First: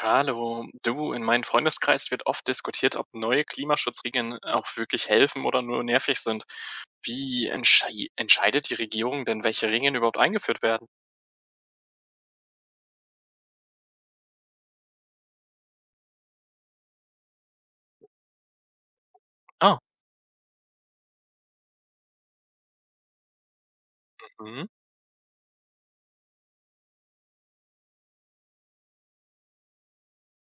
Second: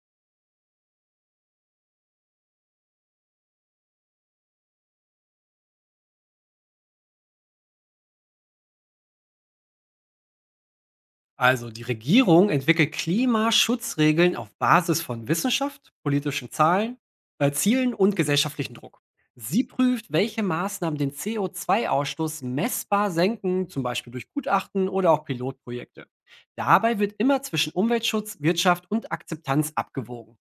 Hallo, du, in meinem Freundeskreis wird oft diskutiert, ob neue Klimaschutzregeln auch wirklich helfen oder nur nervig sind. Wie entscheidet die Regierung denn, welche Regeln überhaupt eingeführt werden? Also die Regierung entwickelt Klimaschutzregeln auf Basis von Wissenschaft, politischen Zahlen, Zielen und gesellschaftlichen Druck. Sie Ah, prüft, welche Maßnahmen den CO2-Ausstoß messbar senken, zum Beispiel durch mhm, Gutachten oder auch Pilotprojekte. Dabei wird immer zwischen Umweltschutz, Wirtschaft und Akzeptanz abgewogen.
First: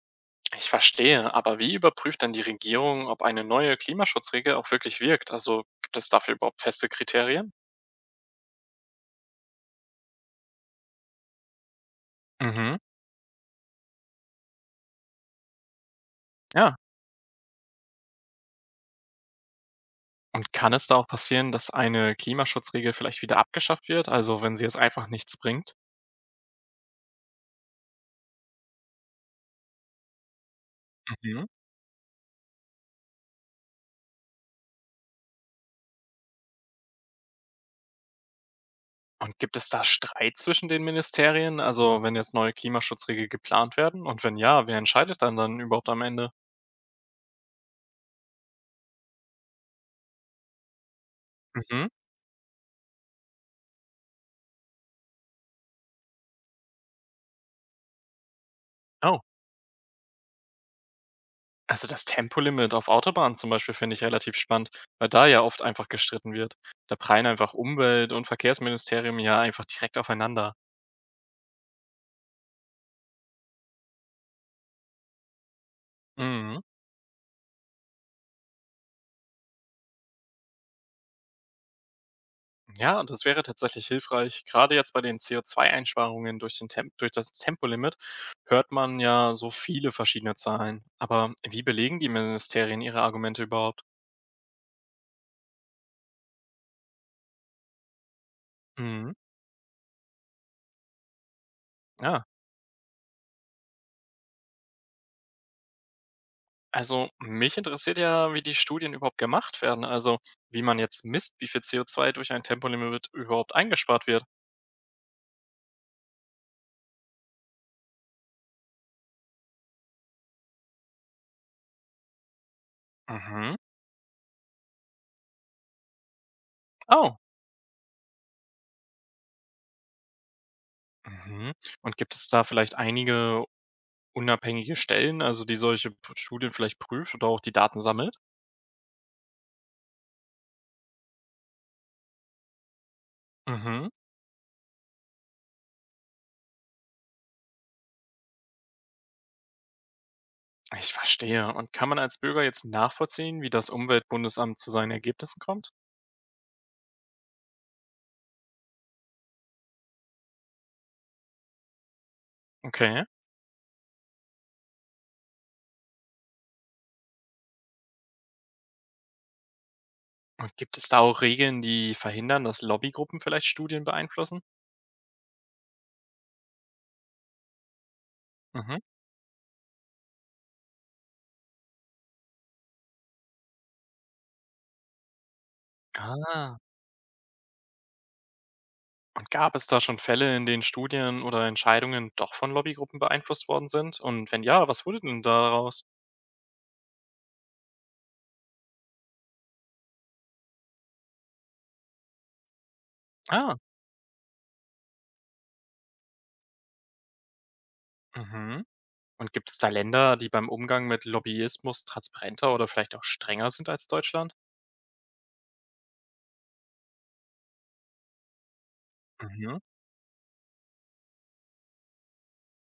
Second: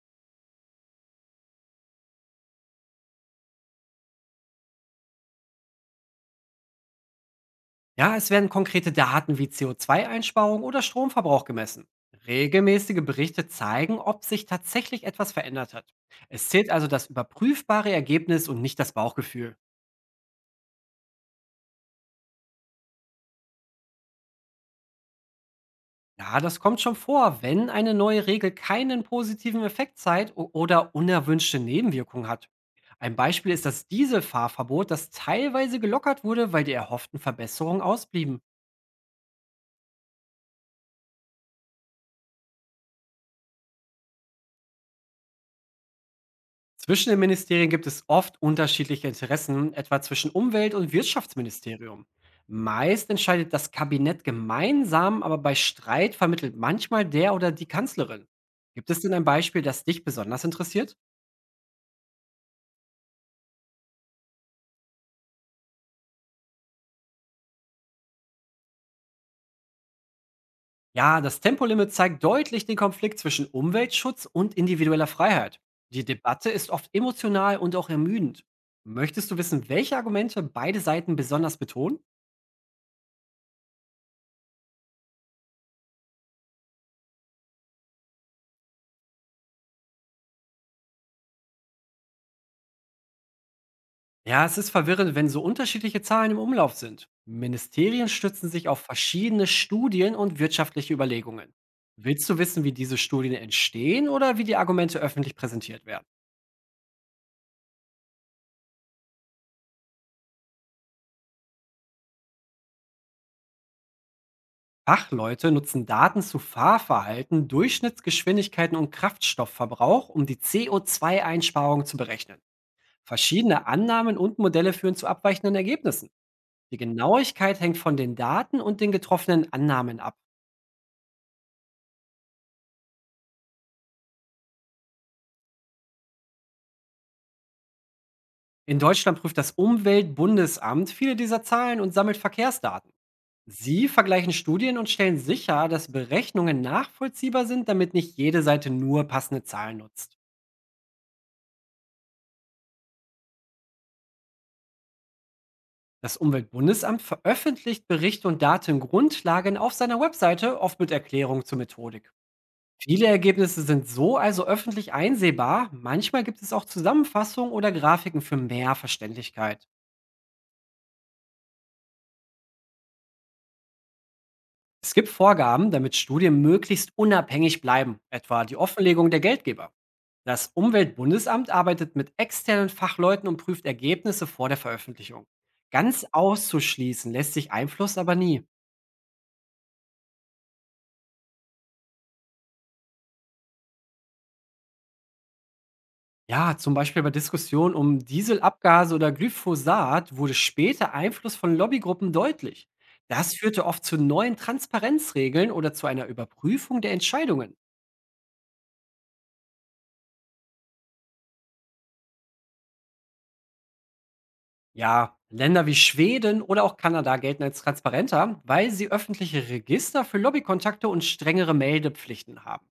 ich verstehe, aber wie überprüft dann die Regierung, ob eine neue Klimaschutzregel auch wirklich wirkt? Also gibt es dafür überhaupt feste Kriterien? Ja, es werden konkrete Daten wie CO2-Einsparung oder Stromverbrauch gemessen. Mhm, Regelmäßige Berichte zeigen, ob sich tatsächlich etwas verändert hat. Es zählt ja. also das überprüfbare Ergebnis und nicht das Bauchgefühl. Und kann es da auch passieren, dass eine Klimaschutzregel vielleicht wieder abgeschafft wird, also wenn sie jetzt einfach nichts bringt? Ja, das kommt schon vor, wenn eine neue Regel keinen positiven Effekt zeigt oder Mhm. unerwünschte Nebenwirkungen hat. Ein Beispiel ist das Dieselfahrverbot, das teilweise gelockert wurde, weil die erhofften Verbesserungen ausblieben. Und gibt es da Streit zwischen den Ministerien? Also, wenn jetzt neue Klimaschutzregeln geplant werden? Und wenn ja, wer entscheidet dann überhaupt am Ende? Zwischen den Ministerien gibt es oft unterschiedliche Interessen, etwa zwischen Umwelt- und Mhm. Wirtschaftsministerium. Meist entscheidet das Kabinett gemeinsam, aber bei Streit vermittelt manchmal der oder die Kanzlerin. Gibt es denn Oh, ein Beispiel, das dich besonders interessiert? also das Tempolimit auf Autobahnen zum Beispiel finde ich relativ spannend, weil da ja oft einfach gestritten wird. Da prallen einfach Umwelt- und Verkehrsministerium ja einfach direkt aufeinander. Ja, das Tempolimit zeigt deutlich den Konflikt zwischen Umweltschutz und individueller Freiheit. Die Debatte Mhm. ist oft emotional und auch ermüdend. Möchtest du wissen, welche Argumente beide Seiten besonders betonen? Ja, das wäre tatsächlich hilfreich. Gerade jetzt bei den CO2-Einsparungen durch, den Temp durch das Tempolimit hört man ja so viele verschiedene Zahlen. Aber wie belegen die Ministerien ihre Argumente überhaupt? Ja, es ist verwirrend, wenn so unterschiedliche Zahlen im Umlauf sind. Ministerien stützen sich auf Mhm. verschiedene Studien und wirtschaftliche Überlegungen. Ja, Willst du wissen, wie diese Studien entstehen oder wie die Argumente öffentlich präsentiert werden? also mich interessiert ja, wie die Studien überhaupt gemacht werden. Also wie man jetzt misst, wie viel CO2 durch ein Tempolimit überhaupt eingespart wird. Fachleute nutzen Daten zu Fahrverhalten, Durchschnittsgeschwindigkeiten und Kraftstoffverbrauch, um die CO2-Einsparung zu berechnen. Mhm. Verschiedene Annahmen und Modelle führen zu abweichenden Ergebnissen. Die Oh. Genauigkeit hängt von den Daten und den getroffenen Annahmen ab. Mhm. Und gibt es da vielleicht einige unabhängige Stellen, also die solche Studien vielleicht prüft oder auch die Daten sammelt? In Deutschland prüft das Umweltbundesamt viele dieser Zahlen und sammelt Verkehrsdaten. Sie Mhm. vergleichen Studien und stellen sicher, dass Berechnungen nachvollziehbar sind, damit nicht jede Seite nur passende Zahlen nutzt. Ich verstehe. Und kann man als Bürger jetzt nachvollziehen, wie das Umweltbundesamt zu seinen Ergebnissen kommt? Das Umweltbundesamt veröffentlicht Berichte und Datengrundlagen auf seiner Webseite, oft mit Erklärung zur Methodik. Okay. Viele Ergebnisse sind so also öffentlich einsehbar, manchmal gibt es auch Zusammenfassungen oder Grafiken für mehr Verständlichkeit. Und gibt es da auch Regeln, die verhindern, dass Lobbygruppen vielleicht Studien beeinflussen? Es gibt Vorgaben, damit Studien möglichst unabhängig bleiben, etwa die Mhm. Offenlegung der Geldgeber. Das Umweltbundesamt arbeitet mit externen Fachleuten und prüft Ergebnisse vor der Veröffentlichung. Ganz Ah. auszuschließen lässt sich Einfluss aber nie. Und gab es da schon Fälle, in denen Studien oder Entscheidungen doch von Lobbygruppen beeinflusst worden sind? Und wenn ja, was wurde denn daraus? Ja, zum Beispiel bei Diskussionen um Dieselabgase oder Glyphosat wurde später Einfluss von Lobbygruppen deutlich. Das Ah, führte oft zu neuen Transparenzregeln oder zu einer Überprüfung der Entscheidungen. mhm. Und gibt es da Länder, die beim Umgang mit Lobbyismus transparenter oder vielleicht auch strenger sind als Deutschland? Ja, Länder wie Schweden oder auch Kanada gelten als transparenter, weil sie öffentliche Mhm. Register für Lobbykontakte und strengere Meldepflichten haben.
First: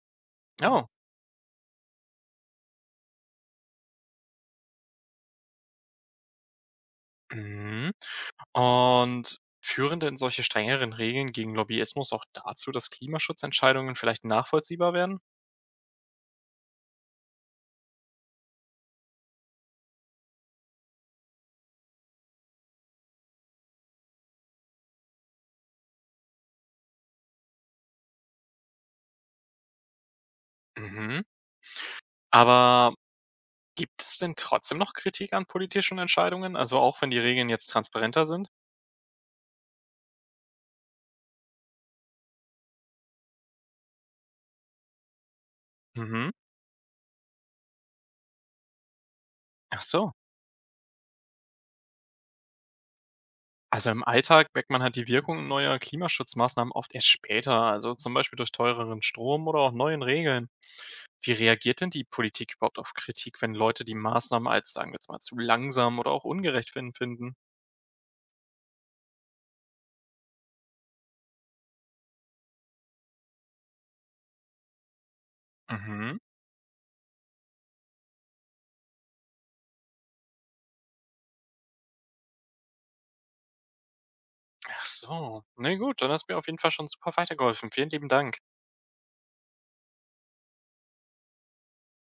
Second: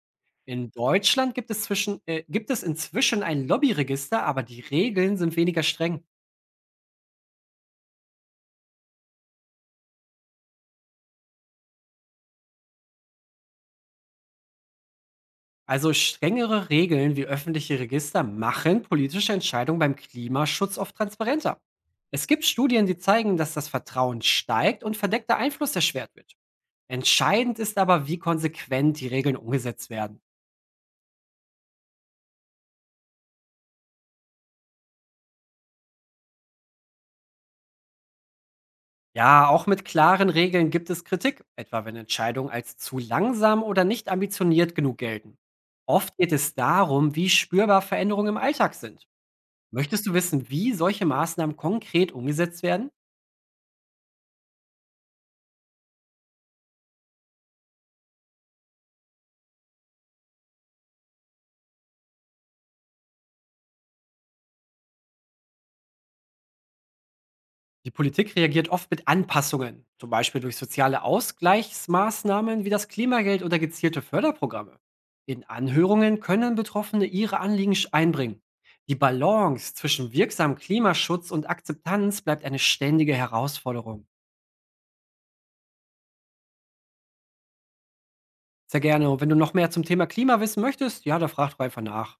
In Oh. Deutschland gibt es, gibt es inzwischen ein Lobbyregister, aber die Regeln sind weniger streng. Mhm. Und führen denn solche strengeren Regeln gegen Lobbyismus auch dazu, dass Klimaschutzentscheidungen vielleicht nachvollziehbar werden? Also strengere Regeln wie öffentliche Register machen politische Entscheidungen beim Klimaschutz oft transparenter. Es gibt Studien, die zeigen, dass das Vertrauen steigt und verdeckter Einfluss erschwert wird. Entscheidend ist aber, wie konsequent die Regeln umgesetzt werden. Mhm. Aber gibt es denn trotzdem noch Kritik an politischen Entscheidungen, also auch wenn die Regeln jetzt transparenter sind? Ja, auch mit klaren Regeln gibt es Kritik, etwa wenn Entscheidungen als zu langsam oder nicht ambitioniert genug gelten. Oft Mhm. geht es darum, wie spürbar Veränderungen im Alltag sind. Ach Möchtest so. du wissen, wie solche Maßnahmen konkret umgesetzt werden? Also im Alltag merkt man halt die Wirkung neuer Klimaschutzmaßnahmen oft erst später, also zum Beispiel durch teureren Strom oder auch neuen Regeln. Wie reagiert denn die Politik überhaupt auf Kritik, wenn Leute die Maßnahmen als, sagen wir jetzt mal, zu langsam oder auch ungerecht finden? Die Politik reagiert oft mit Anpassungen, zum Beispiel durch soziale Ausgleichsmaßnahmen wie das Klimageld oder gezielte Förderprogramme. In Mhm. Anhörungen können Betroffene ihre Anliegen einbringen. Die Balance zwischen wirksamem Klimaschutz und Akzeptanz bleibt eine ständige Herausforderung. Ach so. Na gut, dann hast du mir auf jeden Fall schon super weitergeholfen. Vielen lieben Dank. Sehr gerne. Und wenn du noch mehr zum Thema Klima wissen möchtest, ja, da frag doch einfach nach.